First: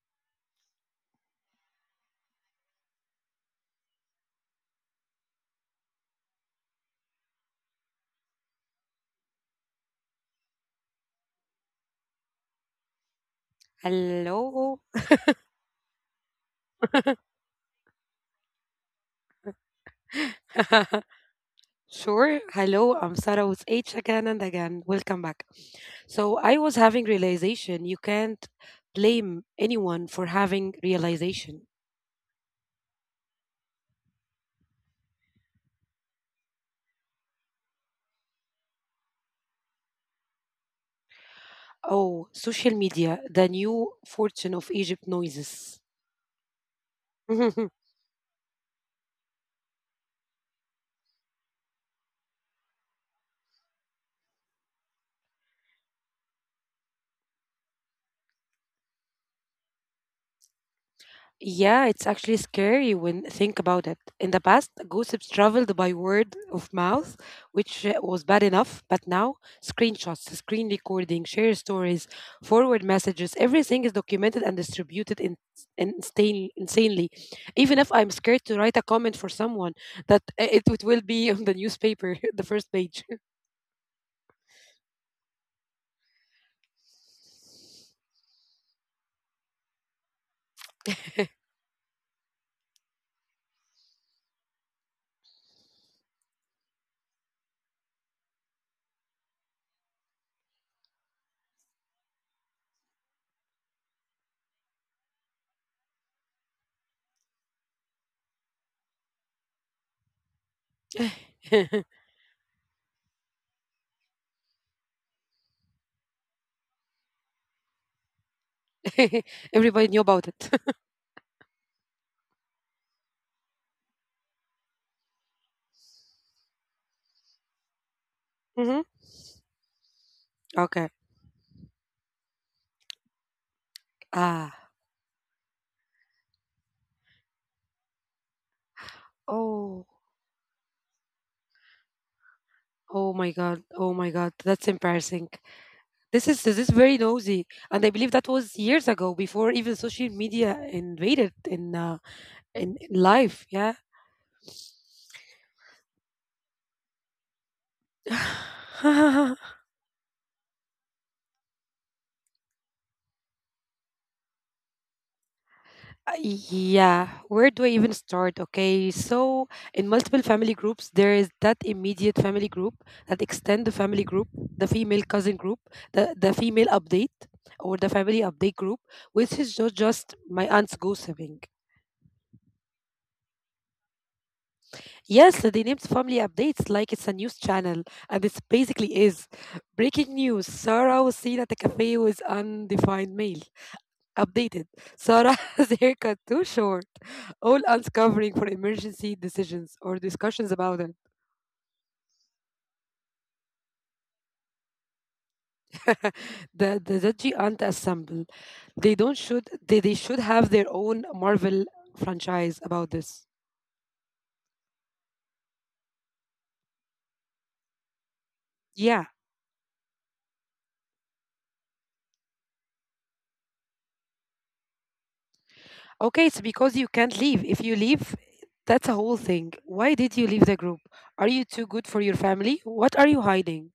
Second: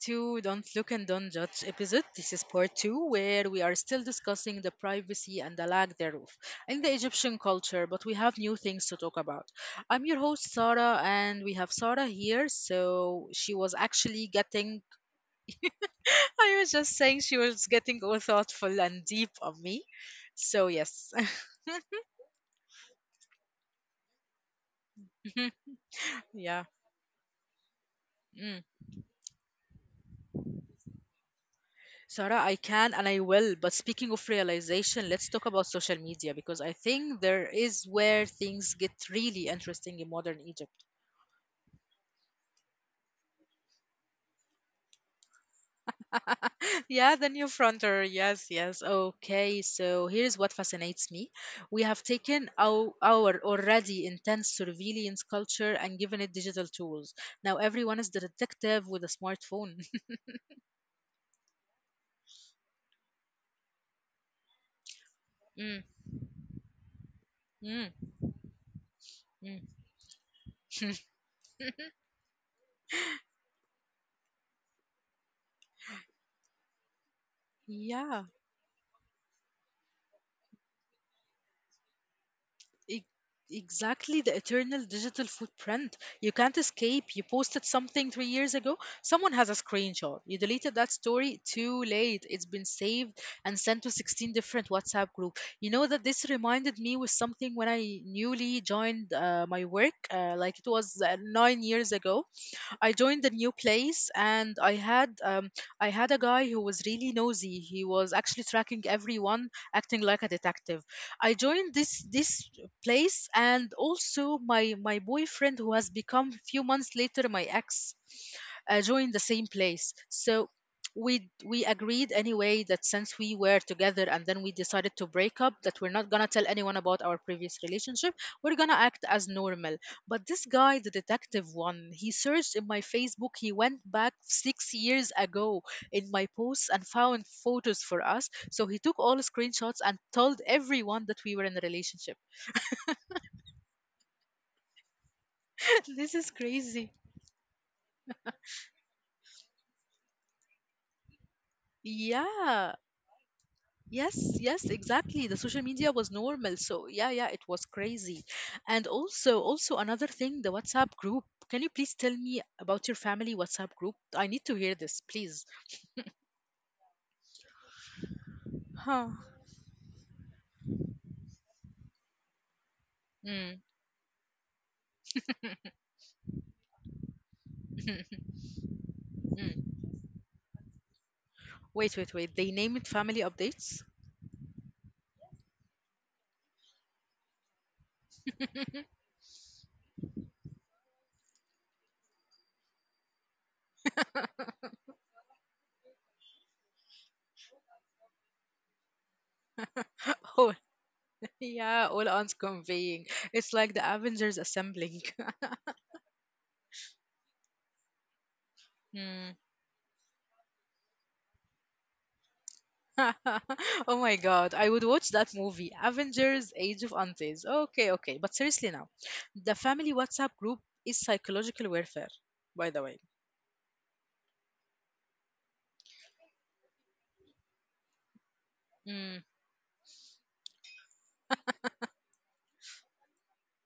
to Don't Look and Don't Judge episode. This is part two, where we are still discussing the privacy and the lack thereof in the Egyptian culture, but we have new things to talk about. I'm your host, Sarah, and we have Sarah here. So she was actually Hello. getting, I was just saying, she was getting all thoughtful and deep on me. So, yes. Sure. Hello. I'm Sarah with H again and again. Welcome back. So I was Yeah. having realization. You can't Hmm. blame anyone for having realization. Sarah, I can and I will. But speaking of realization, let's talk about social media because I think there is where things get really interesting in modern Egypt. Oh, social media, the new fortune of Egypt noises. Yeah, the new frontier. Yes, yes. Okay, so here's what fascinates me. We have taken our already intense surveillance culture and given it digital tools. Now everyone is the detective with a smartphone. Yeah, it's actually scary when think about it. In the past, gossips mm, traveled by word of mouth, which mm, was bad enough, but now mm. screenshots, screen recording, share stories, forward messages, everything is documented and distributed in insanely. Even if I'm Yeah. scared to write a comment for someone, that it will be on the newspaper, the first page. E- Exactly, the eternal digital footprint. You can't escape. You posted something 3 years ago, someone has a screenshot. You deleted that story too late. It's been saved and sent to 16 different WhatsApp group. You know, that this reminded me with something when I newly joined my work, like it was 9 years ago. I joined the new place and I had a guy who was really nosy. He was actually tracking everyone, acting like a detective. I joined this place and also my boyfriend, who has become a few months later my ex, joined the same Everybody knew place. about it. So we agreed anyway that since we were together and then we decided to break up, that we're not going to tell anyone about our previous relationship. We're Hmm. going to act as normal. But this Okay. guy, the detective one, he searched in my Facebook. He went back Ah. 6 years ago in my posts and found photos for us. So he took all Oh. screenshots and told everyone that we were in a relationship. Oh my god. Oh my god. That's embarrassing. This This is is this is very crazy. nosy, and I believe that was years ago, before even social media invaded in uh, in, Yeah. in life. Yeah. Yes, yes, exactly. The social media was normal. So, yeah, yeah, it was crazy. And also, also another thing, the WhatsApp group. Can you please tell me about your family WhatsApp group? I need to hear this, please. Yeah. Where do I even start? Okay. Huh. So in multiple family groups, there is that immediate family group, that extend the Mm. family group, the female cousin group, the female update. Or the family update group, which is just my aunt's gossiping. Wait, wait, wait. They named family updates? Yes, they named family updates like it's a news channel, and it basically is. Breaking news, Sarah was seen at a cafe with undefined male. Updated. Sarah has haircut too short. All uncovering for emergency decisions or discussions Oh, about them. yeah, all aunts conveying. It's like the Avengers assembling. The Zedgy Aunt Assemble. They don't Hmm. should they should have their own Marvel franchise about this. Oh my god, I would watch that movie, Avengers Age of Aunties. Okay, okay. But seriously now, Yeah. the family WhatsApp group is psychological warfare, by the way. Okay, it's because you can't leave. If you leave, that's a whole Hmm. thing. Why did you leave the group? Are you too good for your family? What are you hiding?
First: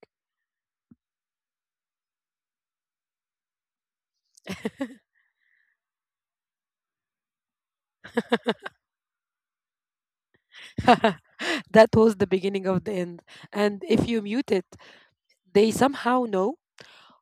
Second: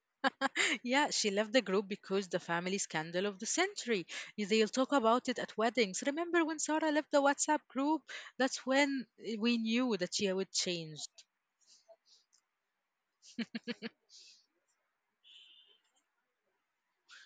Yeah, she left the group because the family scandal of the century. They'll talk about it at weddings. Remember when Sarah left the WhatsApp group? That's when we knew that she would change. That was the beginning of the end. And if you mute it, they somehow know.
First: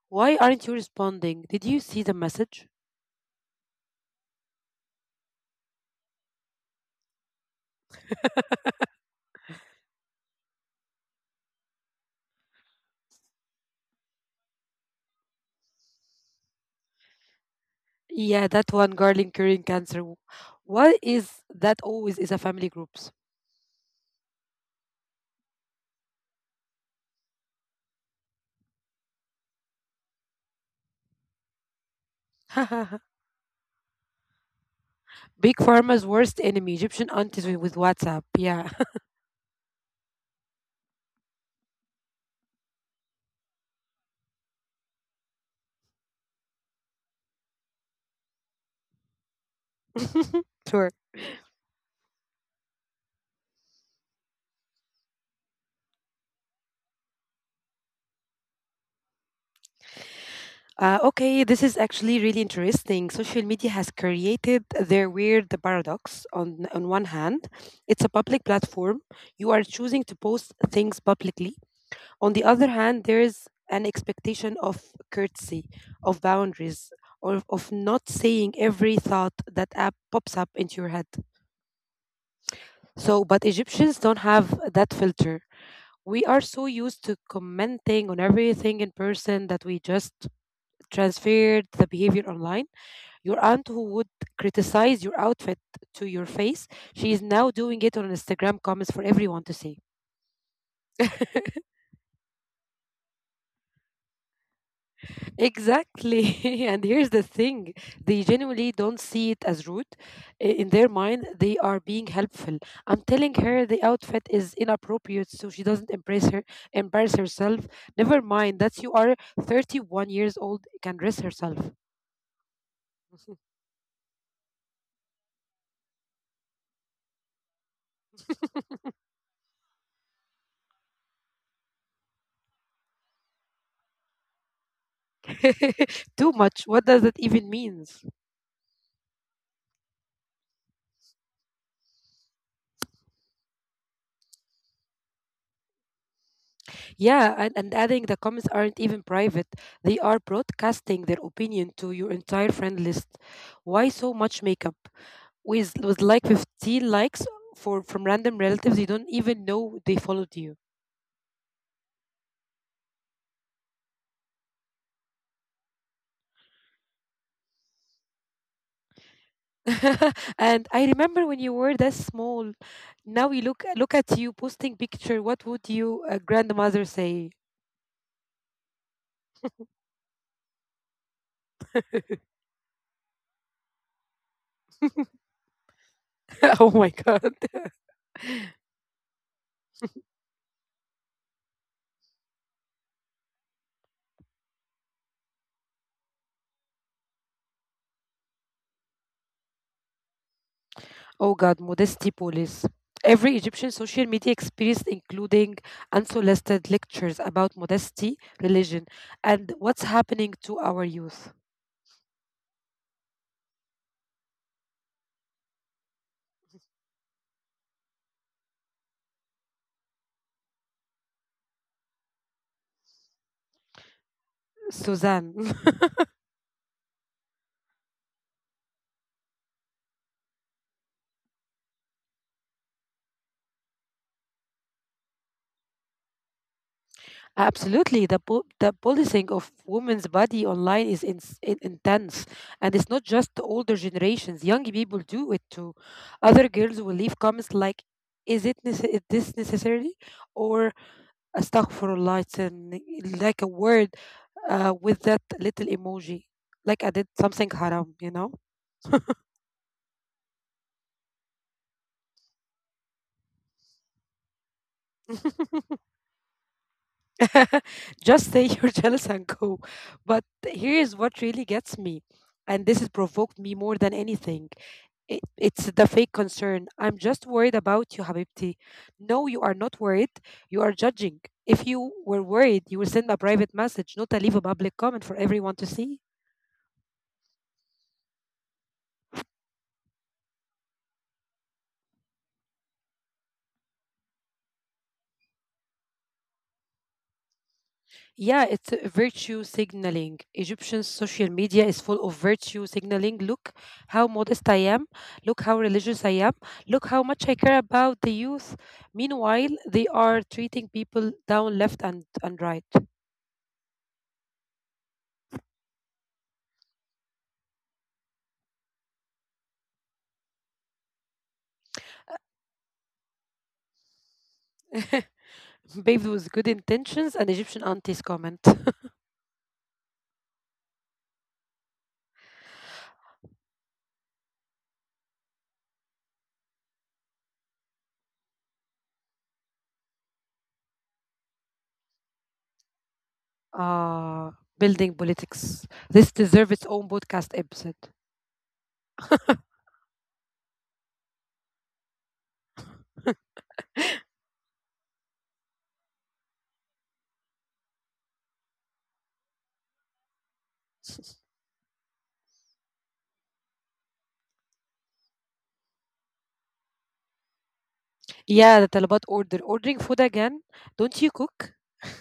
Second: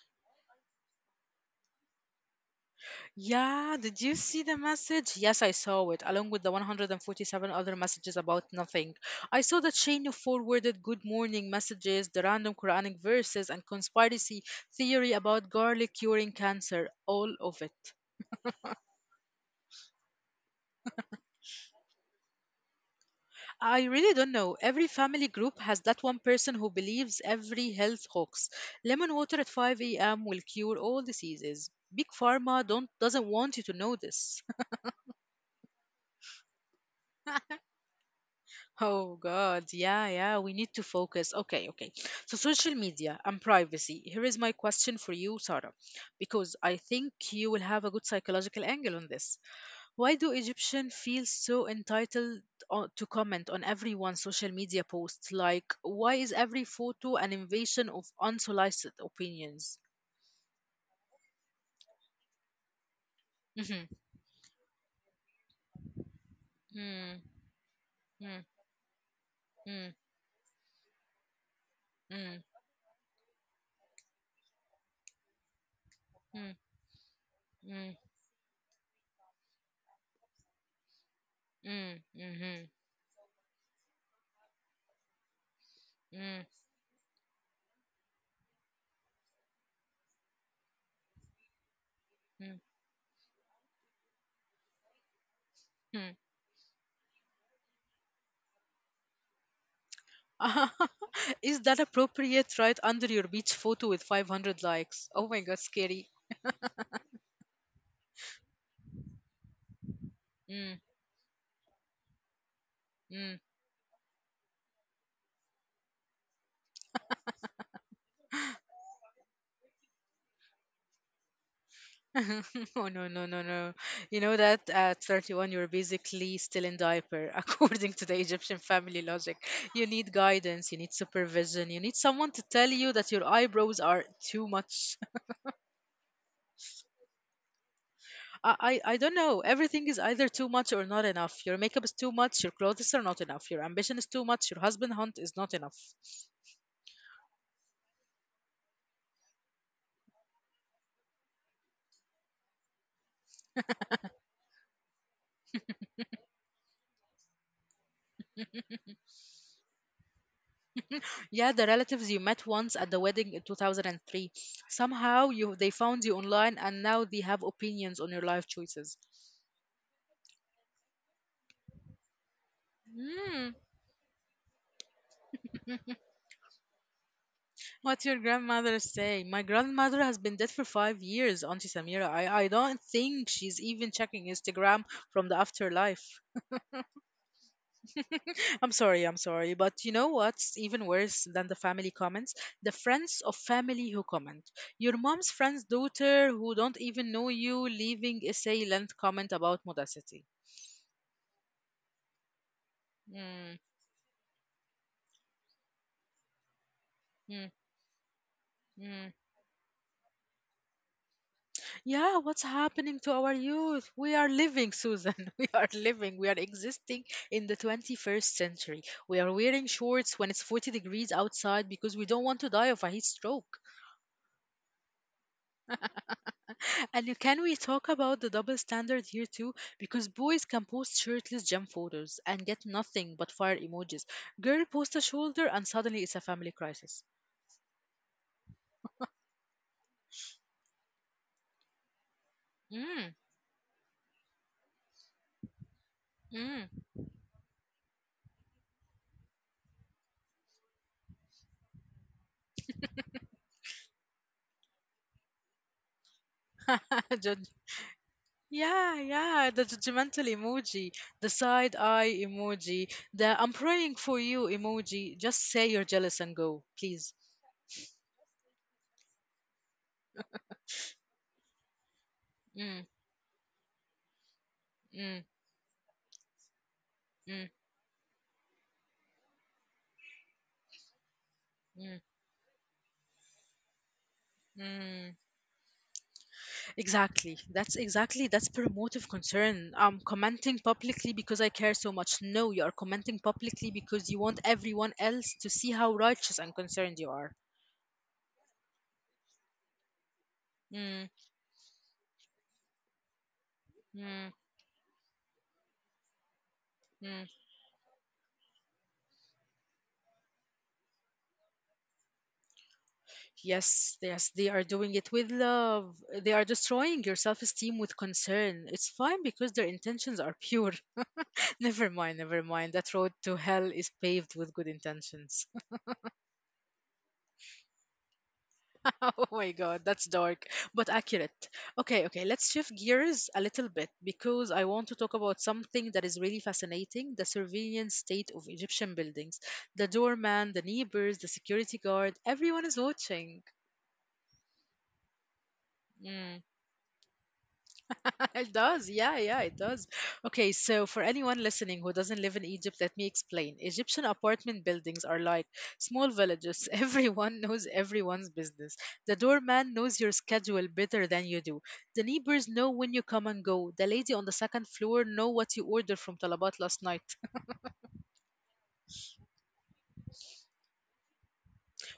Why aren't you responding? Did you see the message? Yeah, did you see the message? Yes, I saw it, along with the 147 other messages about nothing. I saw the chain of forwarded good morning messages, the random Quranic verses, and conspiracy theory about garlic curing cancer. All of it. Yeah, that one girl curing cancer. What is that always is a family groups? I really don't know. Every family group has that one person who believes every health hoax. Lemon water at 5 a.m. will cure all diseases. Big Pharma don't doesn't want you to know this. Big Pharma's worst enemy, Egyptian aunties with WhatsApp. Yeah. Oh God, yeah, yeah, we need to focus. Okay, okay. So social media and privacy. Here is my question for you, Sarah, because I think you will have a good psychological angle on this. Why do Sure. Egyptians feel so entitled to comment on everyone's social media posts? Like, why is every photo an invasion of unsolicited opinions? Okay, this is actually really interesting. Social media has Hmm created their weird paradox. On one Mm, hand, it's a public mm, platform; you are mm, choosing to post things publicly. On the mm, other hand, there is an expectation of courtesy, of mm, boundaries, or of mm, not saying every thought that app pops up into your head. mm, mm, So, but Egyptians don't have that filter. We are mm, so used to commenting on everything in person that we just transferred the behavior mm, online. Your aunt who would criticize your outfit to your face, she is now doing it on Instagram comments for everyone to see. mm. Is that appropriate right under your beach photo with 500 likes? Oh my god, scary. Exactly. And here's the thing, they genuinely don't see it as rude. In Mm, their mind, they are being helpful. I'm telling mm. her the outfit is inappropriate so she doesn't embarrass herself. Never mind that you are 31 years old, can dress herself. Oh no, no, no, no. You know that at 31 you're basically still in diaper according to the Egyptian family logic. You need guidance, you need supervision, you need someone to tell you that your eyebrows are too much. Too much. What does that even mean? I don't know. Everything is either too much or not enough. Your makeup is too much, your clothes are not enough, your ambition is too much, your husband hunt is not enough. Yeah, and adding the comments aren't even private. They are broadcasting their opinion to your entire friend list. Why so much makeup? With like 15 likes for from random relatives you don't even know they followed you. Yeah, the relatives you met once at the wedding in 2003. Somehow you they found you online and now they have opinions on your life choices. And I remember when you were that small. Now you Hmm. look at you posting picture. What would you grandmother say? What your grandmother say? My grandmother has been dead for 5 years, Auntie Samira. I don't think she's even checking Instagram from the afterlife. Oh my god. I'm sorry, I'm sorry. But you know what's even worse than the family comments? The friends of family who comment. Your mom's friend's daughter who don't even know you leaving essay length comment about modesty. Oh God, modesty police. Every Egyptian social media experience, including unsolicited lectures about Mm, modesty, religion, mm. and what's happening to our youth. Yeah, what's happening to our youth? We are living, Susan. We are living. We are existing in the 21st century. We are wearing shorts when it's 40 degrees outside because we don't want to die of a heat stroke. Suzanne. And can we talk about the double standard here too? Because boys can post shirtless gym photos and get nothing but fire emojis. Girl post a shoulder and suddenly it's a family crisis. Absolutely. The policing of women's body online is intense. And it's not just the Mm, older generations, young people do it too. Other girls will leave comments like, is this necessary? Or Astaghfirullah, it's an, like a word with that little emoji. Like I did something mm. haram, you know? Yeah, yeah, the judgmental emoji, the side eye emoji, the I'm praying for you emoji. Just say you're jealous and go, please. Just say you're jealous and go. But here's what really gets me. And this has Mm, provoked me more than anything. It, mm, it's the fake concern. I'm just worried mm, about you, Habibti. No, you are not worried. You are judging. If you mm, were worried, you would send a private message, not a leave a public comment for mm. everyone to see. Exactly. That's promotive concern. I'm commenting publicly because I care so much. No, you are commenting publicly because you want everyone else to see how righteous and concerned you are. Yeah, it's virtue signaling. Egyptian Mm, social media is full of virtue signaling. Look how mm, modest I am. Look how religious I am. Look how mm. much I care about the youth. Meanwhile, they are treating people down left and right. Yes, yes, they are doing it with love. They are destroying your self esteem with concern. It's fine because their intentions are pure. Never mind, never mind. That road to hell is paved with good intentions. Paved with good intentions, an Egyptian auntie's comment. Oh my god, that's dark, but accurate. Okay, okay, let's shift gears a little bit because I want to talk about something that is really fascinating, the surveillance state of Egyptian buildings. The doorman, the neighbors, the security guard, everyone is watching. Ah, building politics. This deserves its Hmm. own podcast episode. It does. Yeah, yeah, it does. Okay, so for anyone listening who doesn't live in Egypt, let me explain. Egyptian apartment buildings are like small villages. Everyone knows everyone's business. The doorman knows your schedule better than you do. The neighbors know when you come and go. The lady on the second floor know what you ordered from Talabat last night. Yeah, the Talabat order. Ordering food again. Don't you cook?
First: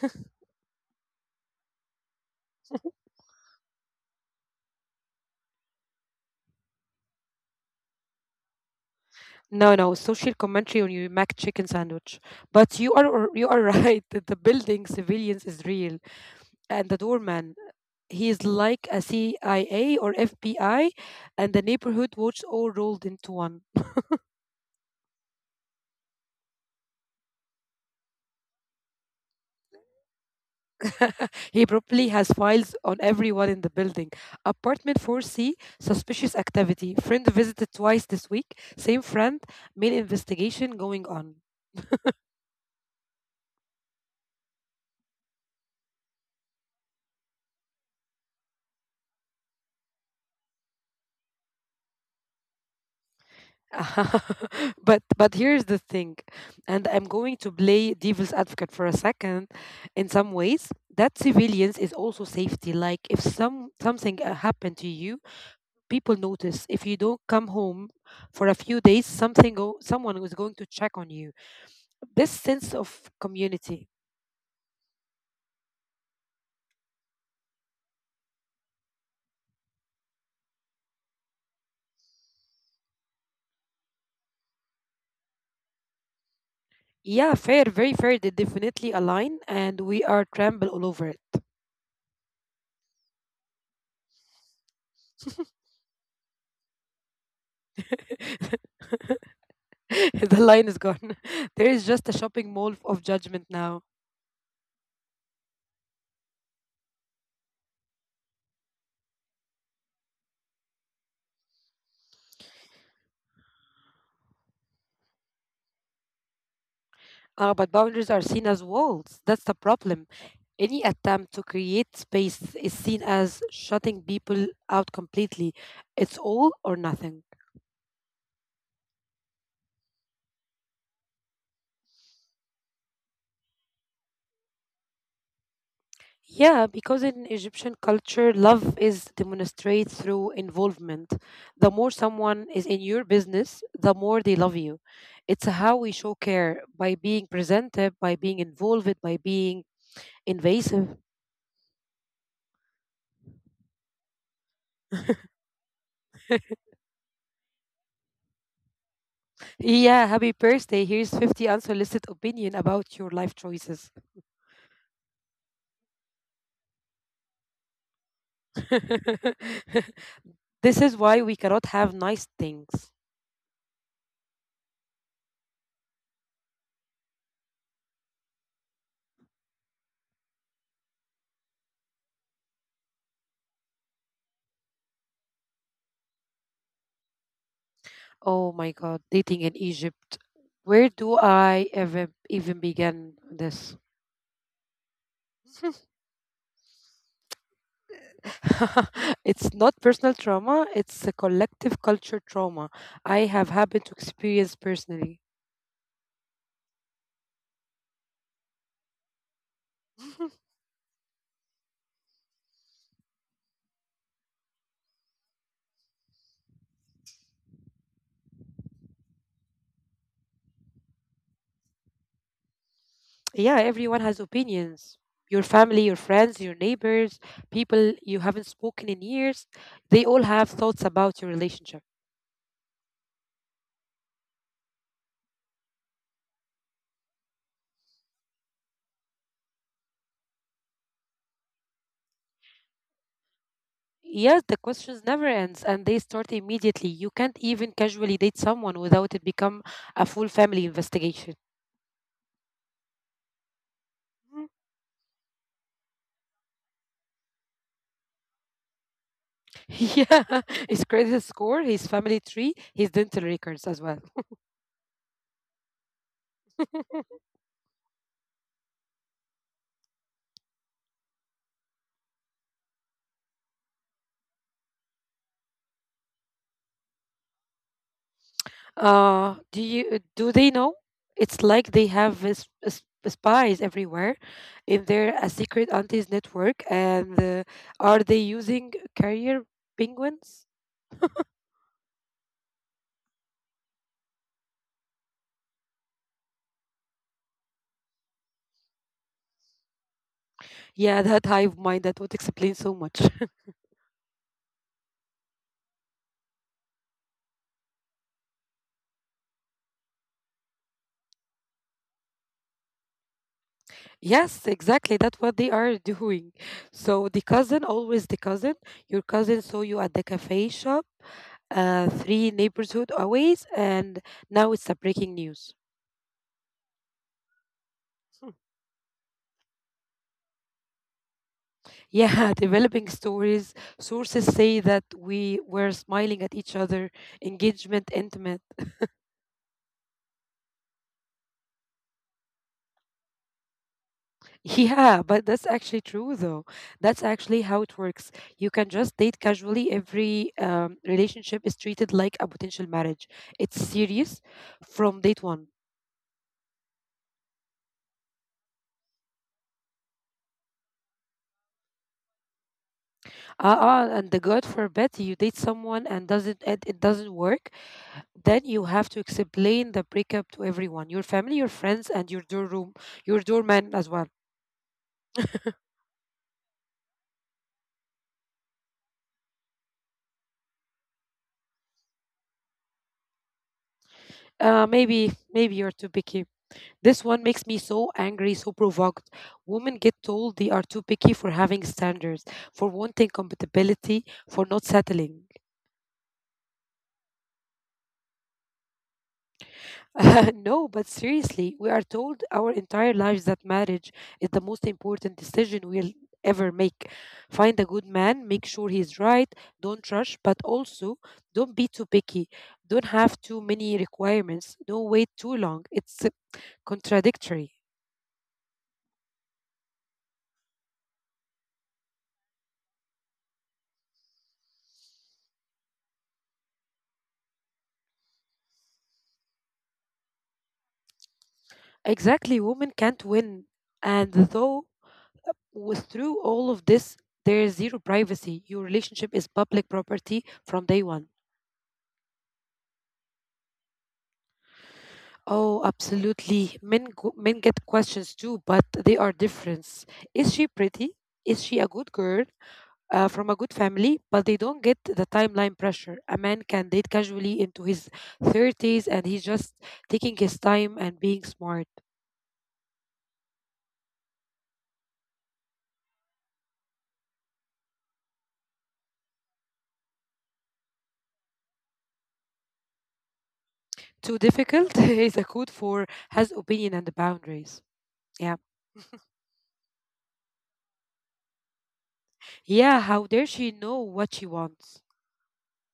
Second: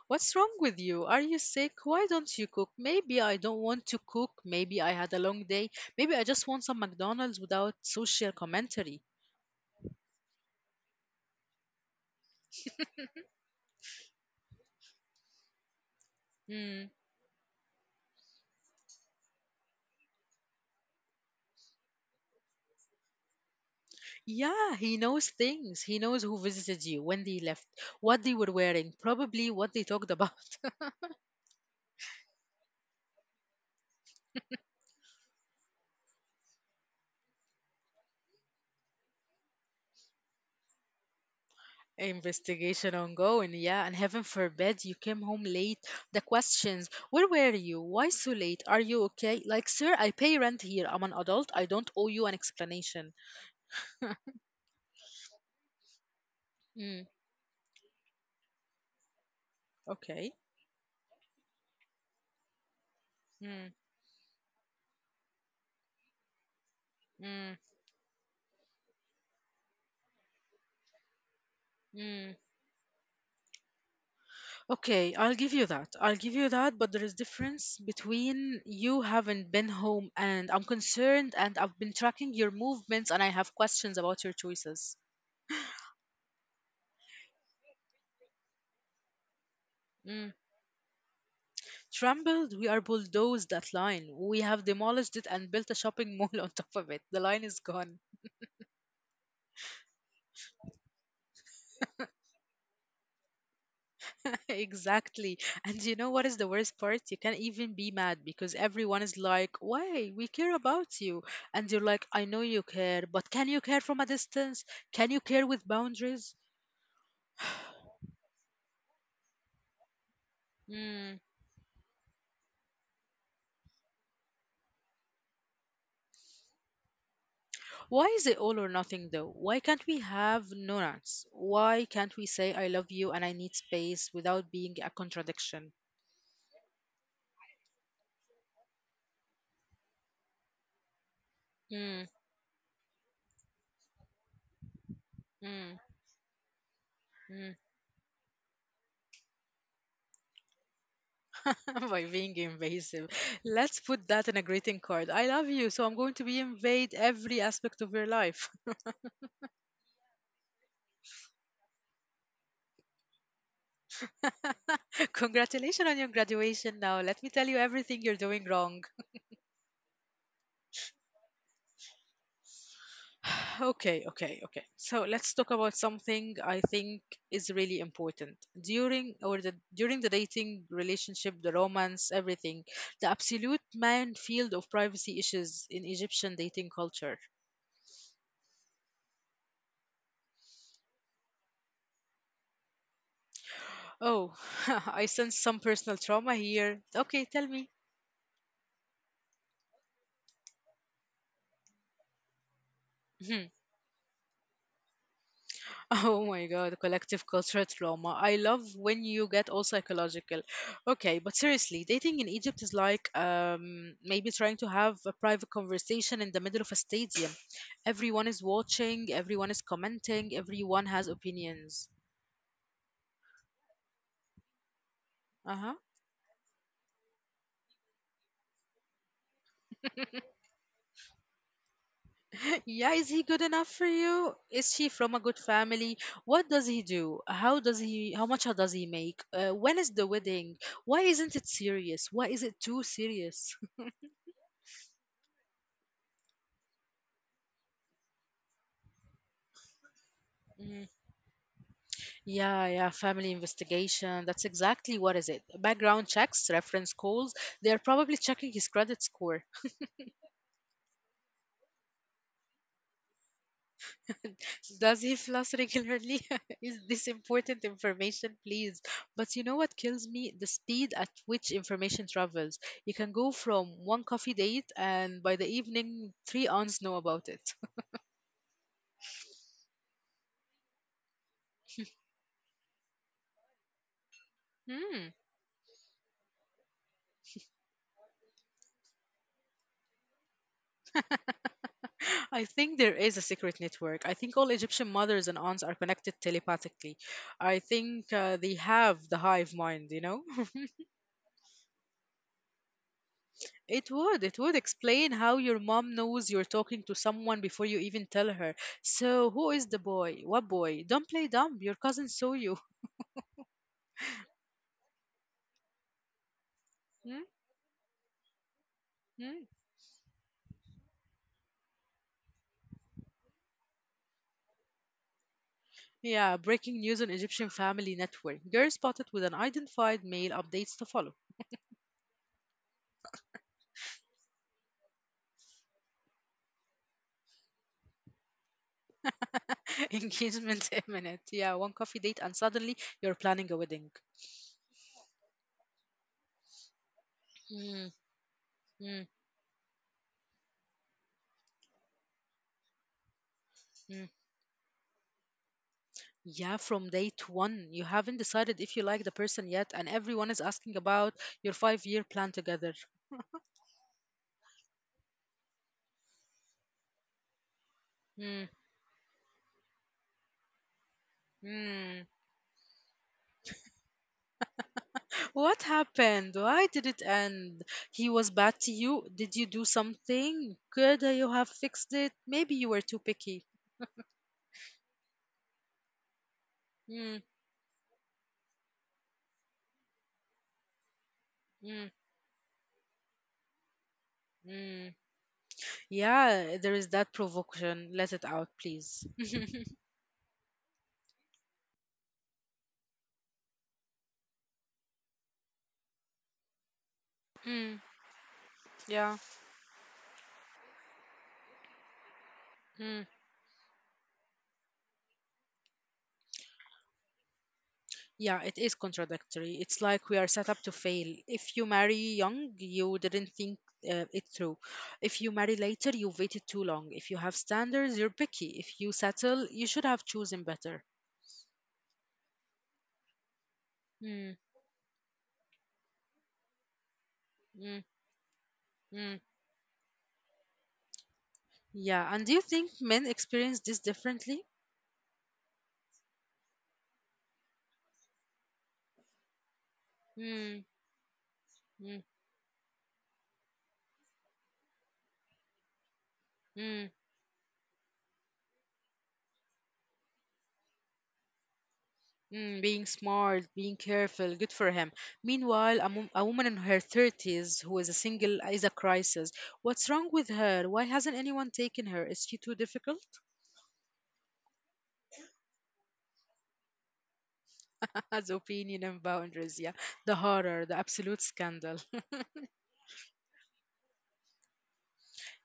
What's wrong with you? Are you sick? Why don't you cook? Maybe I don't want to cook. Maybe I had a long day. Maybe I just want some McDonald's without social commentary. No, no, social commentary on your Mac chicken sandwich. But you are right that the building civilians is real, Hmm. and the doorman, he is like a CIA or FBI, and the neighborhood watch all rolled into one. Yeah, he knows things. He knows who visited you, when they left, what they were wearing, probably what they talked about. He probably has files on everyone in the building. Apartment 4C, suspicious activity. Friend visited twice this week. Same friend, main investigation going on. Investigation ongoing, yeah, and heaven forbid you came home late. The questions, where were you? Why so late? Are you okay? Like, sir, I pay rent here. I'm an adult. I don't owe you an explanation. But here's the thing, and I'm Mm, going to play devil's advocate for a second, in some okay. ways that civilians is also safety. Like if Mm, something happened to you, people notice. If you don't come mm, home for a few days, someone is going to check on you. This mm. sense of community. Okay, I'll give you that. I'll give you that, but there is difference between you haven't been home and I'm concerned and I've been tracking your movements and I have questions about your choices. Yeah, fair, very fair. They definitely align and we are Mm. trample all over it. Trampled, we are bulldozed that line. We have demolished it and built a shopping mall on top of it. The line is gone. The line is gone. There is just a shopping mall of judgment now. Exactly. And you know what is the worst part? You can't even be mad because everyone is like, why? We care about you. And you're like, I know you care, but can you care from a distance? Can you care with boundaries? But boundaries are seen as walls. That's the problem. Any attempt to Mm. create space is seen as shutting people out completely. It's all or nothing. Why is it all or nothing though? Why can't we have nuance? Why can't we say I love you and I need space without being a contradiction? Yeah, because in Egyptian culture, love is demonstrated through involvement. The more Mm, someone is in your business, the more they love you. It's how we mm, show care by being mm. presented, by being involved, by being invasive. By being invasive. Let's put that in a greeting card. I love you, so I'm going to be invade every aspect of your life. Yeah, happy birthday. Here's 50 unsolicited opinion about your life choices. Congratulations on your graduation now. Let me tell you everything you're doing wrong. This is why we cannot have nice things. Okay, okay, okay. So let's talk about something I think is really important. During or the during the dating relationship, the romance, everything, the absolute man field of privacy issues in Egyptian dating culture. Oh my god, dating in Egypt. Where do I ever even begin this? Oh, I sense some personal trauma here. Okay, tell me. It's not personal trauma, it's a collective culture trauma I have happened to experience personally. Oh my God, collective cultural trauma. I love when you get all psychological. Okay, but seriously, dating in Egypt is like maybe trying to have a private conversation in the middle of a stadium. Everyone is watching, everyone is commenting, everyone has opinions. Yeah, everyone has opinions. Your Uh huh. family, your friends, your neighbors, people you haven't spoken in years, they all have thoughts about your relationship. Yeah, is he good enough for you? Is she from a good family? What does he do? How does he? How much does he make? When is the wedding? Why isn't it serious? Why is it too serious? Yes, the questions never ends and they start immediately. You can't even casually date someone without it become a full family investigation. Yeah, yeah, family investigation. Mhm. That's exactly what is it. Background checks, reference calls. They are probably checking his credit score. Yeah, his credit score, his family tree, his dental records as well. Does he floss regularly? Is this important information, please? But you know what kills me? The speed at which information travels. You can go from one coffee date and by the evening, three aunts know about it. Do they know? It's like they have spies everywhere. Is Hmm. there a secret aunties network? And are they using carrier penguins? I think there is a secret network. I think all Egyptian mothers and aunts are connected telepathically. I think they have the hive mind, you know? Yeah, that hive mind that would explain so much. It would. It would explain how your mom knows you're talking to someone before you even tell her. So, who is the boy? What boy? Don't play dumb. Your cousin saw you. Yes, exactly. That's what they are doing. So the Hmm? cousin, always the cousin. Your cousin Hmm? saw you at the cafe shop, three neighborhood away, and now it's a breaking news. Yeah, breaking news on Egyptian Family Hmm. Network. Girl spotted with an identified male updates to follow. Yeah, developing stories. Sources say that we were smiling at each other, engagement intimate. Engagement imminent. Yeah, one coffee date and suddenly you're planning a wedding. Yeah, but that's actually true, though. That's actually how it Mm, works. You can just mm, date casually. Every relationship is treated like a potential marriage. It's mm. serious from date one. Yeah, from date one, you haven't decided if you like the person yet, and everyone is asking about your 5-year plan together. And the God forbid you date someone and it doesn't work, then Mm, you have to explain the breakup to everyone, your family, your friends, mm. and your doorman as well. What happened? Why did it end? He was bad to you? Did you do something? Could you have fixed it? Maybe you were too picky. Maybe you're too picky. This one makes Mm, me so angry, so provoked. Women get told they are too picky for having standards, mm, for wanting compatibility, for not mm. settling. Yeah, there is that provocation. Let it out, please. No, but seriously, we are told our entire lives that marriage is the most important decision we'll ever make. Find a good Mm, man, make sure he's right, yeah. don't rush, but also don't be too picky. Don't Mm. have too many requirements, don't wait too long. It's contradictory. Yeah, it is contradictory. It's like we are set up to fail. If you marry young, you didn't think it through. If you marry later, you waited too long. If you have standards, you're picky. If you settle, you should have chosen better. Exactly, women can't win. And Mm, though with through all of this, there is zero mm. privacy. Your relationship is Mm, public property from day one. yeah. And do you think men experience this differently? Oh, absolutely. Men get questions too, but they are different. Is she Mm, pretty? Is she a good mm, girl, from a good family? But they don't get the timeline pressure. A man can date mm, casually into his 30s and he's just taking his time and being smart. mm. Being smart, being careful, good for him. Meanwhile, a woman in her 30s who is a single is a crisis. What's wrong with her? Why hasn't anyone taken her? Is she too difficult? Too difficult is a code for has opinion and boundaries. As Yeah, opinion and boundaries, yeah. The horror, the absolute scandal. yeah, how dare she know what she wants.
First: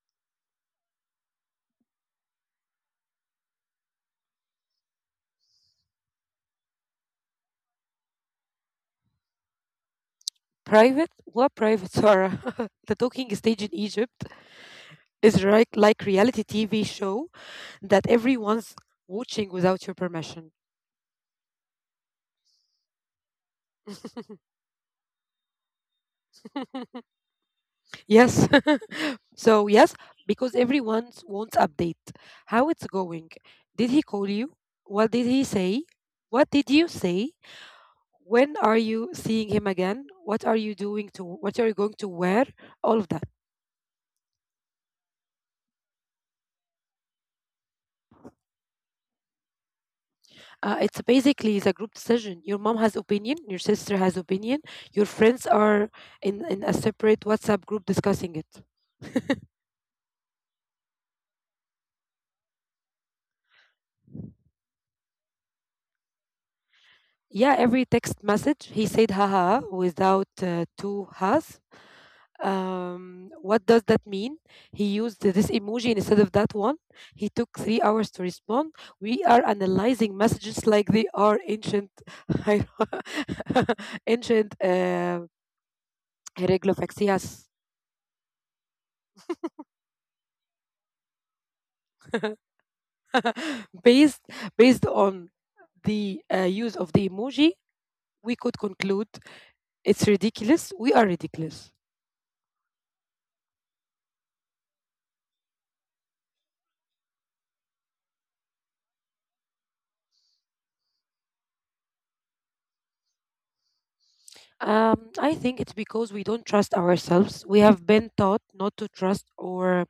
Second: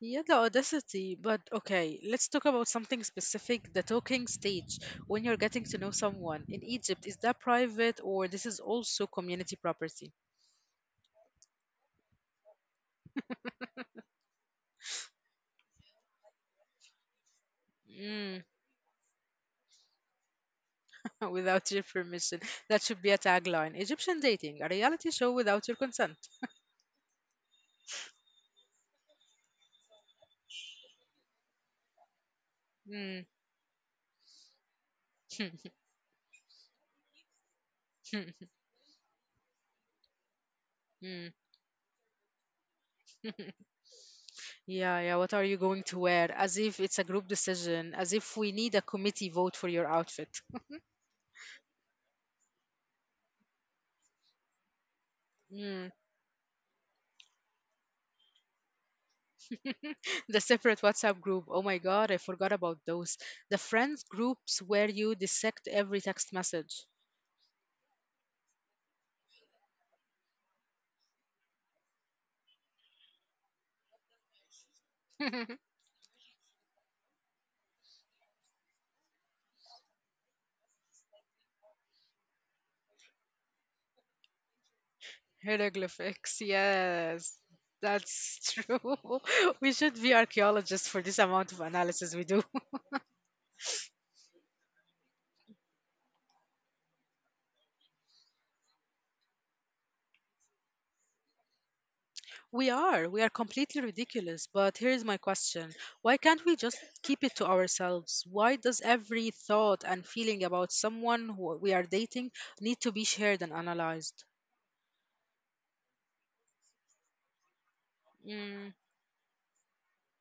Yeah, the audacity. But okay, let's talk about something specific, the talking stage, when you're getting to know someone. In Egypt, is that private or this is also community property? Private? What private, Sarah? The talking stage in Egypt is right like reality TV show that Mm. everyone's watching without your permission. Without your permission. That should be a tagline. Egyptian dating, a reality show without your consent. Yes. So yes, because everyone wants update. How it's Mm. going? Did he call you? What did he say? What did you say? When are you seeing him again? What are you doing to Mm. what are you going to wear? All of that. Yeah, yeah. What are you going to wear? As if it's a group decision, as if we need a committee vote for your outfit. It's a group decision. Your mom has opinion, your sister has opinion, your friends are Mm. in a separate WhatsApp group discussing it. The separate WhatsApp group. Oh my God, I forgot about those. The friends groups where you dissect every text message. Yeah, every text message he said haha without two has. What does that mean? He used this emoji instead of that one. He took 3 hours to respond. We are analyzing messages like they are ancient, ancient Hieroglyphics, yes. hieroglyphics. Yes. That's true. We should be archaeologists for this amount of analysis we do. based based on the use of the emoji, we could conclude it's ridiculous. We are ridiculous. We are. We are completely ridiculous. But here's my question. Why can't we just keep it to ourselves? Why does every thought and feeling about someone who we are dating need to be shared and analyzed? I think it's because we don't trust ourselves. We have been taught Mm, not to trust our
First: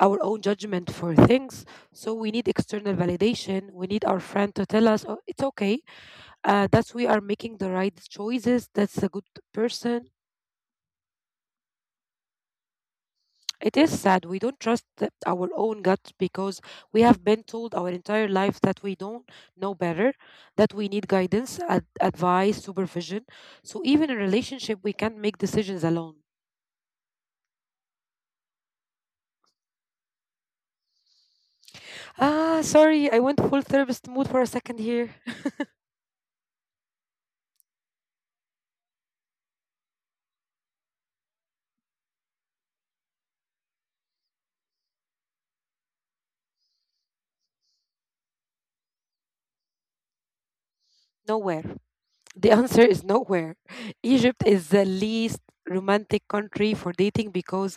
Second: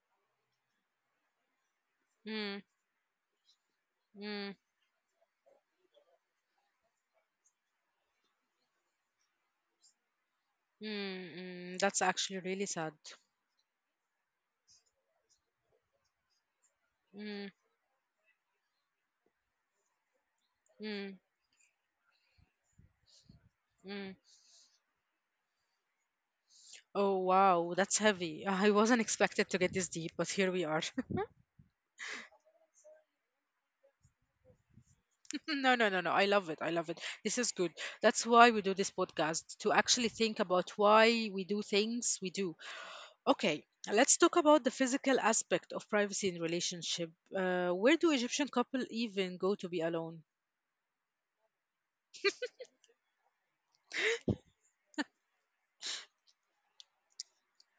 our own judgment for things. So we need mm, external validation. We need our mm. friend to tell us, "Oh, it's okay. That's we are making the right choices. That's a good person." Mm, mm, that's actually really sad. It is sad. We don't trust our own gut because we have been Mm, told our entire life that we don't know better, that we need mm, guidance, advice, supervision. So even mm. in relationship, we can't make decisions alone. Oh, wow, that's heavy. I wasn't expected to get this deep, but here we are. Ah, sorry, I went full therapist mood for a second here. No, no, no, no. I love it. I love it. This is good. That's why we do this podcast, to actually think about why we do things we do. Okay, let's talk about the physical aspect of privacy in relationship. Where do Egyptian couple even go to be alone? Nowhere. The answer is nowhere. Egypt is the least romantic country for dating because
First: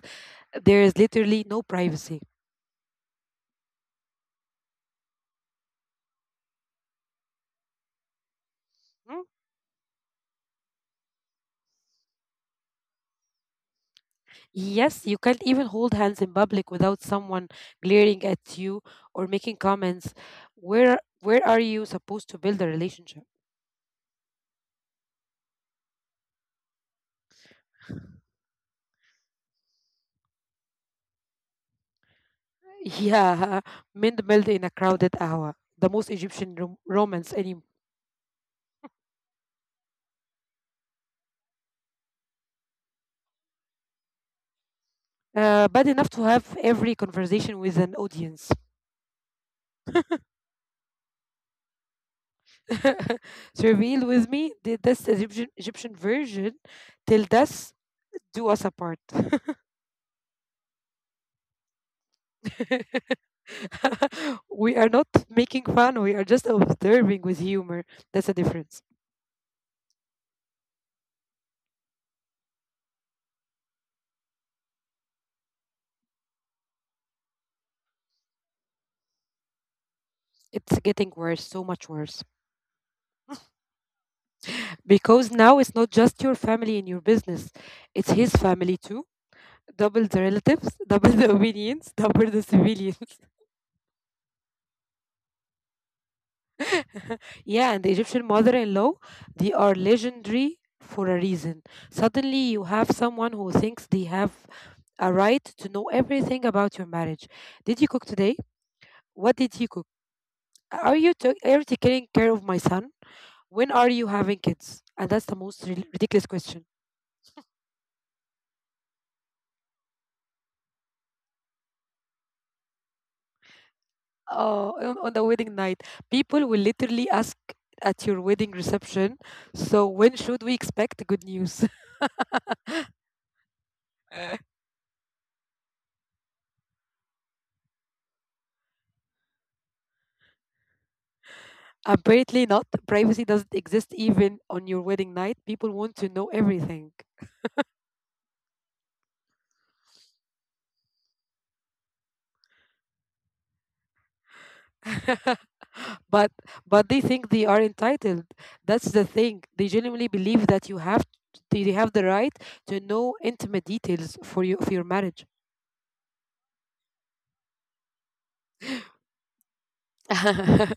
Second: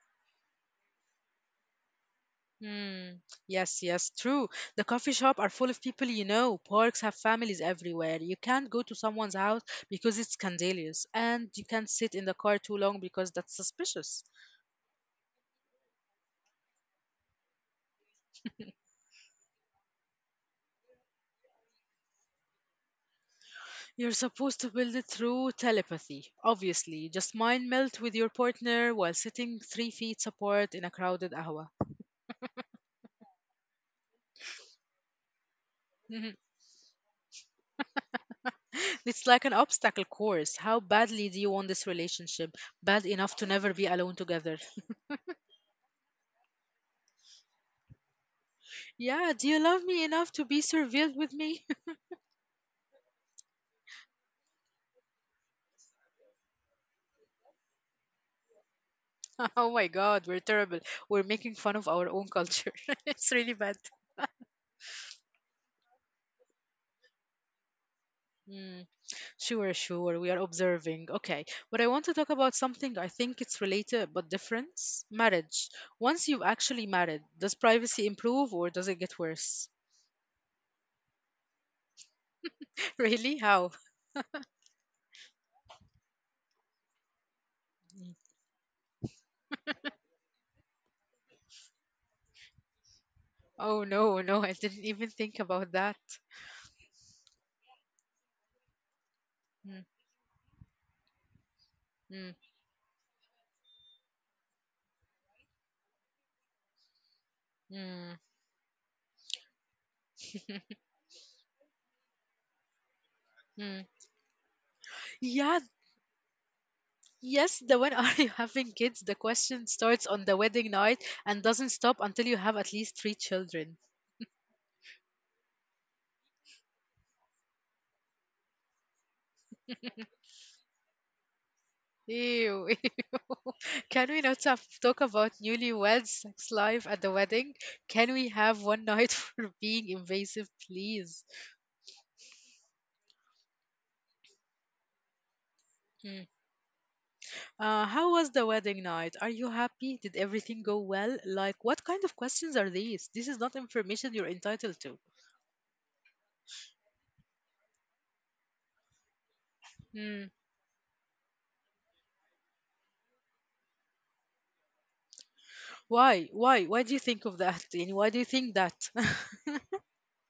there is literally no privacy. Hmm. Yes, yes, true. The coffee shop are full of people you know. Parks have families everywhere. You can't go to Hmm? someone's house because it's scandalous, and you can't sit in the car too long because that's suspicious. Yes, you can't even hold hands in public without someone glaring at you or making comments. Where are you supposed to build a relationship? You're supposed to build it through telepathy, obviously. Just mind melt with your partner while sitting 3 feet apart in a crowded hour. Yeah, mind build in a crowded hour. The most Egyptian romance anymore. It's like an obstacle course. How badly do you want this relationship? Bad enough to never be alone together. Bad enough to have every conversation with an audience. Yeah, do you love me enough to be surveilled with me? So reveal with me this Egyptian version. Till death do us apart. Oh my God, we're terrible. We're making fun of our own culture. It's really bad. We are not making fun. We are just observing with humor. That's the difference. Mm, sure, sure. We are observing. Okay. But I want to talk about something I think it's related but different. Marriage. Once you've actually married, does privacy improve or does it get worse? It's getting worse, so much worse. Really? How? Because now it's not just your family and your business, it's Mm. his family too. Double the relatives, double the opinions, double the civilians. Oh no, no, I didn't even think about that. Yeah, and the Egyptian mother in law, they are Mm, legendary for a reason. mm, Suddenly, you have someone who thinks they have a right to know everything about your marriage. Did you cook mm, today? What did you cook? Are you taking care of my son? When are mm. you having kids? And that's the most Yeah, ridiculous question. yes, the when are you having kids? The question starts on the wedding night and doesn't stop until you have at least three children. Oh, on the wedding night, people will literally ask at your wedding reception. So when should we expect good news? Ew, ew. Can we not have, talk about newlyweds' sex life at the wedding? Can we have one night for being invasive, please? Apparently not. Privacy doesn't exist even on your wedding night. People want to know Mm. everything. How was the wedding night? Are you happy? Did everything go well? Like, what kind of questions are these? This is not information you're entitled to. but but they think they are entitled. That's the thing, they genuinely believe that Mm. you have they have the right to know intimate details for you of your marriage. Why? Why? Why do you think of that? And why do you think that?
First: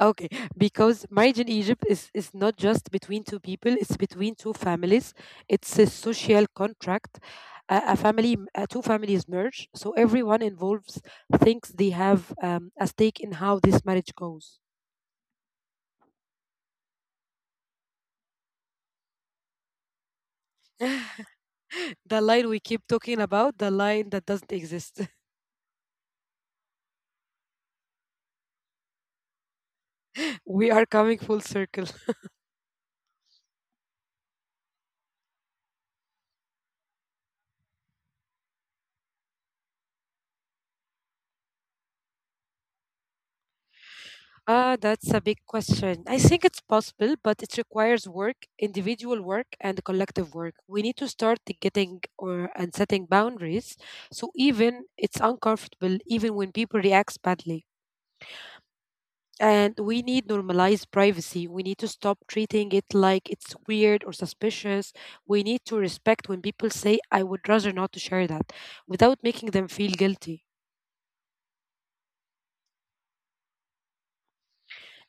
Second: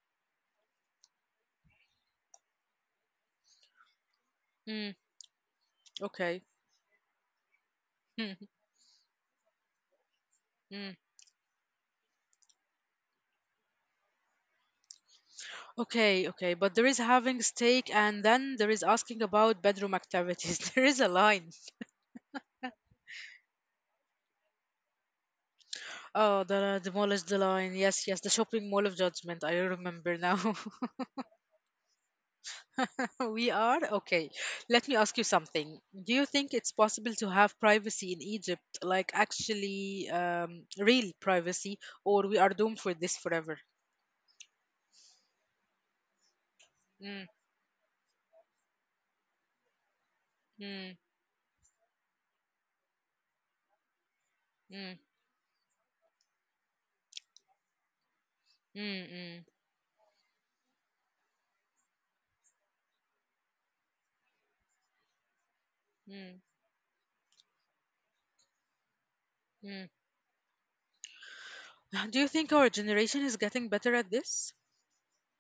Okay, because marriage in Egypt is not just between two people, it's between two Mm. families. It's a Okay. social contract. A family, two families merge, so everyone Mm. involves thinks they have a stake in how this marriage goes. Okay, okay, but there is having steak and then there is asking about bedroom activities. There is a line. The line we keep talking about, the line that doesn't exist. Oh, the demolished the line. Yes, yes, the shopping mall of judgment. I remember now. We are coming full circle. We are okay. Let me ask you something. Do you think it's possible to have privacy in Egypt, like actually real privacy, or we are doomed for this forever? Ah, that's a big question. I think it's possible, Mm, but it requires work, individual work, and collective work. We mm, need to start the getting or and setting boundaries. So mm, even it's uncomfortable, even when people react badly. mm, mm, And we need normalized privacy. We need to stop treating it like it's weird or suspicious. We need to mm, respect when people say, "I would rather not to share that," without making mm. them feel guilty. Do you think our generation is getting better at this?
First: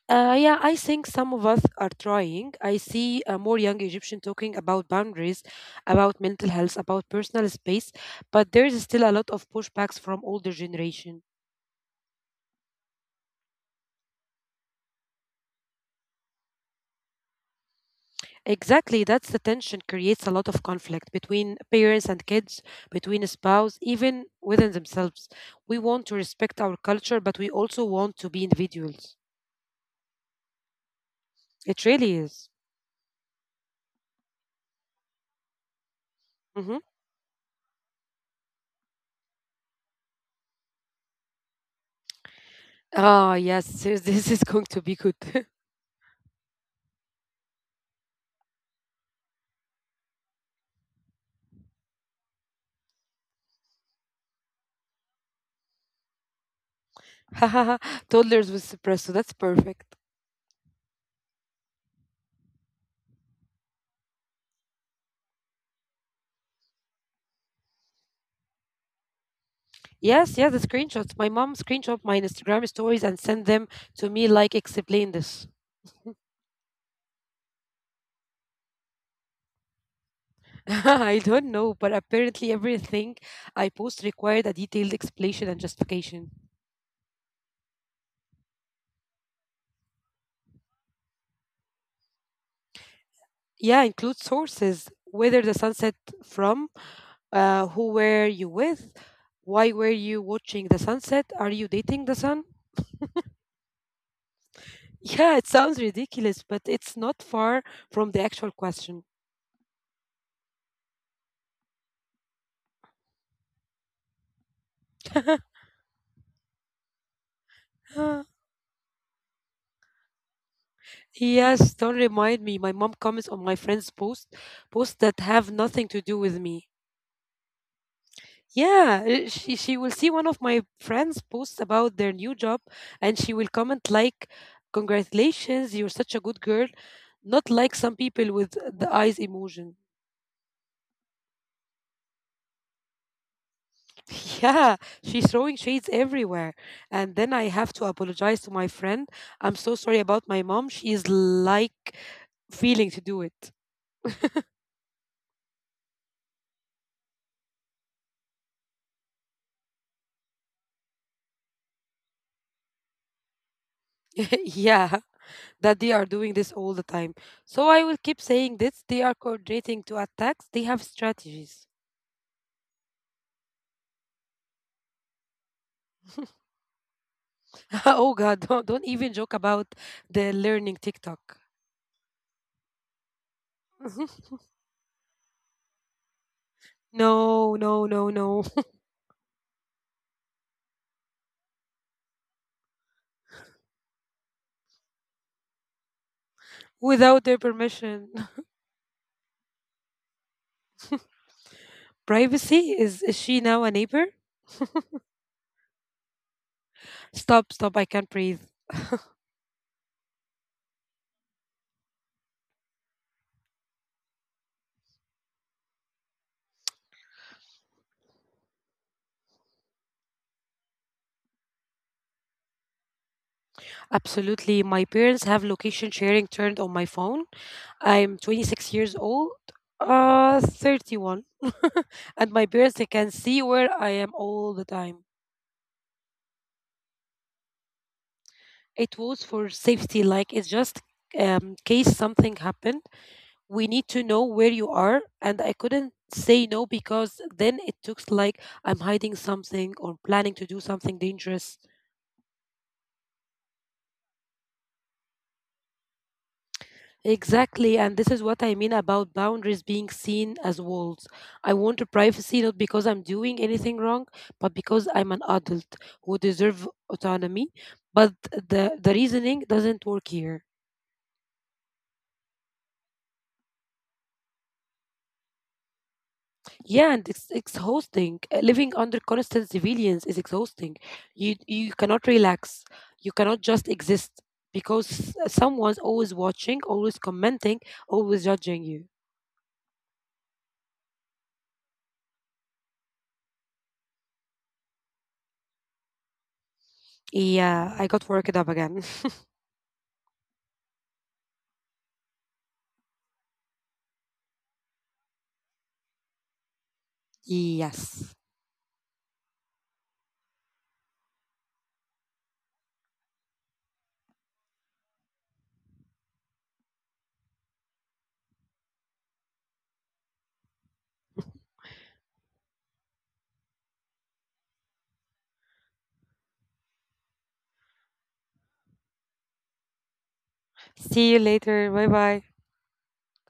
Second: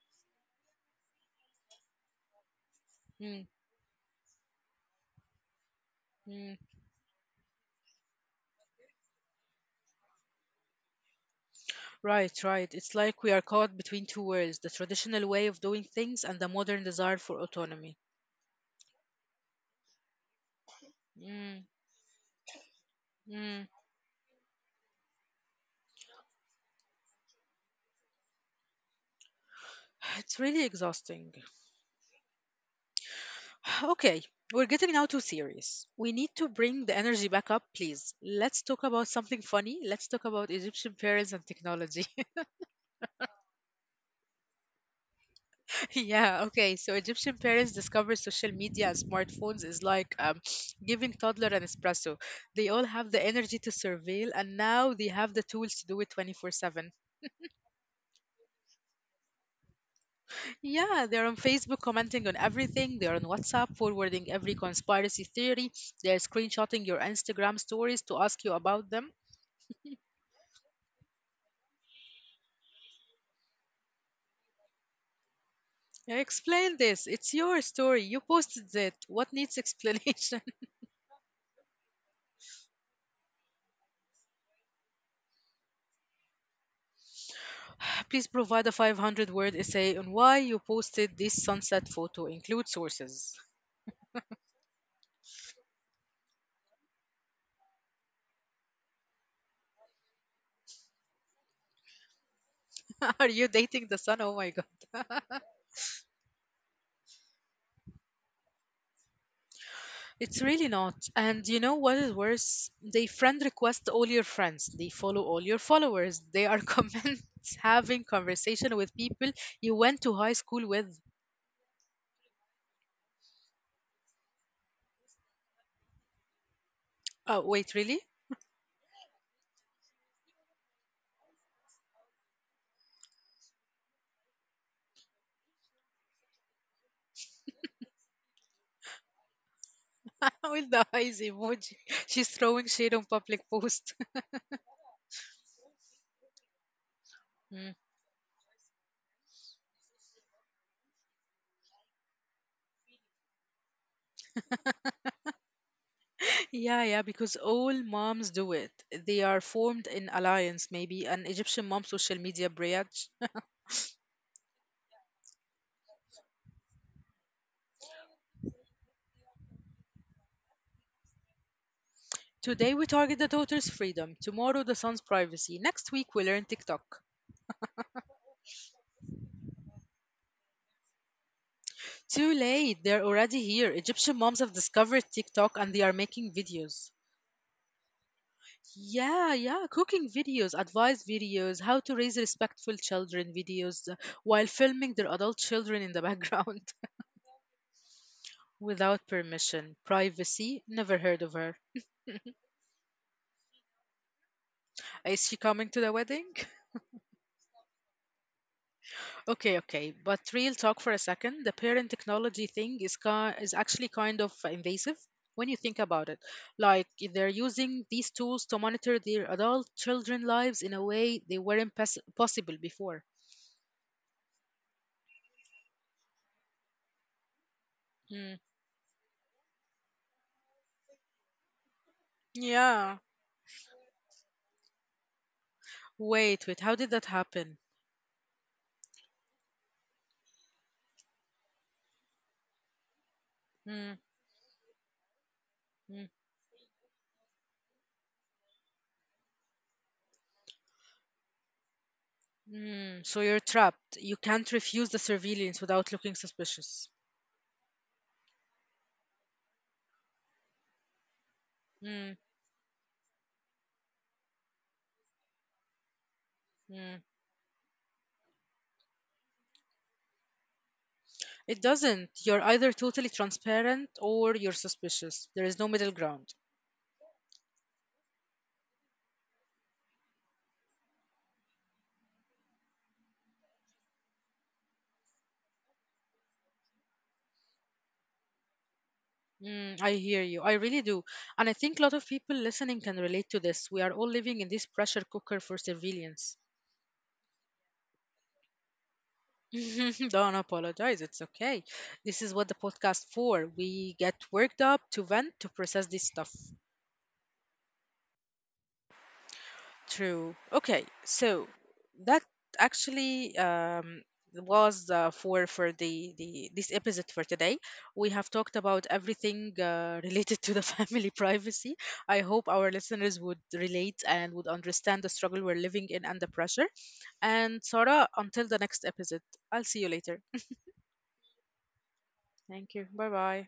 Yeah, I think some of us are trying. I see Mm, more young Egyptian talking about boundaries, about mental mm. health, about personal space, but there is still a lot of pushbacks from older generation. Right, right. It's like we are caught between two worlds, the traditional way of doing things and the modern desire for autonomy. Exactly, that's the tension creates a lot of conflict Mm, between parents and kids, between mm. spouse, even within themselves. We want to respect our culture, but we also want to be individuals. It's really exhausting. It really is. Okay, we're getting now too serious. We need to bring Mm-hmm. the energy back up, please. Let's talk about something funny. Let's talk about Egyptian parents and technology. Ah, yes, this is going to be good. Yeah, okay. So Egyptian parents discover social media and smartphones is like giving toddler an espresso. They all have the energy to surveil, and now they have the tools to do it 24/7. Toddlers with espresso. That's perfect. Yeah, they're on Facebook commenting on everything. They're on WhatsApp forwarding every conspiracy theory. They're screenshotting your Instagram stories to ask you about them. Yes, yes, the screenshots. My mom screenshot my Instagram stories and send them to me like explain this. Explain this. It's your story. You posted it. What needs explanation? I don't know, but apparently everything I post required a detailed explanation and justification. Please provide a 500 word essay on why you posted this sunset photo. Include sources. Yeah, include sources, whether the sunset from, who were you with, why were you watching the sunset, are you dating the sun? Are you dating the sun? Oh my God. Yeah, it sounds ridiculous, but it's not far from the actual question. It's really not. And you know what is worse? They friend request all your friends. They follow all your followers. They are comments having conversation with people you went to high school with. Yes, don't remind me. My mom comments on my friend's post, posts that have nothing to do with me. Oh, wait, really? Yeah, she will see one of my friends' posts about their new job, and she will comment like, "Congratulations, you're such a good girl," not like some people with the eyes emotion. With the eyes emoji. She's throwing shade on public post. Yeah, she's throwing shades everywhere, and then I Mm. have to apologize to my friend. I'm so sorry about my mom. She is like feeling to do it. Yeah, yeah, because all moms do it. They are formed in alliance, maybe an Egyptian mom social media branch. Yeah, that they are doing this all the time. So I will keep saying this. They are coordinating to attacks. They have strategies. Today we target the daughter's freedom. Tomorrow the son's privacy. Next week we learn TikTok. Oh God, don't even joke about the learning TikTok. Too late. They're already here. Egyptian moms have discovered TikTok and they are making videos. No, no, no, no. Yeah, yeah, cooking videos, advice videos, how to raise respectful children videos while filming their adult children in the background Without their permission. without permission. Privacy, never heard of her. Privacy? Is she now a neighbor? Is she coming to the wedding? Stop, stop, I can't breathe. Okay, okay, but real talk for a second. The parent technology thing is is actually kind of invasive when you think about it. Like they're using these tools to monitor their adult children lives in a way they weren't possible before. Absolutely. My parents have location sharing turned on my phone. I'm Mm, 26 years old. 31. And my parents, yeah. they can see where I am all the time. Wait, wait. How did that happen? It was for safety, like it's just case something happened. We need to Mm, know where you are, and I couldn't mm, say no because then it looks like I'm hiding something or planning to do something dangerous. mm. So you're trapped. You can't refuse the surveillance without looking suspicious. Exactly, and this is what I mean about boundaries being seen as walls. I want a Mm, privacy not because I'm doing anything wrong, but because I'm an adult who deserve mm. autonomy. But the reasoning doesn't work here. It doesn't. You're either totally transparent or you're suspicious. There is no middle ground. Yeah, and it's exhausting. Living under constant surveillance is exhausting. You cannot relax. You cannot just exist because someone's always watching, always commenting, always judging you. Mm, I hear you. I really do. And I think a lot of people listening can relate to this. We are all living in this pressure cooker for surveillance. Yeah, I got worked up again. Don't apologize. It's okay. This is what the podcast for. We get worked up to vent, to process this stuff. Yes. True. Okay, so that actually was for the this episode for today. We have talked about everything related to the family privacy. I hope our listeners would relate and would understand the struggle we're living in and the pressure. And Sarah, until the next episode, I'll see you later. See you later. Bye bye. Thank you. Bye bye.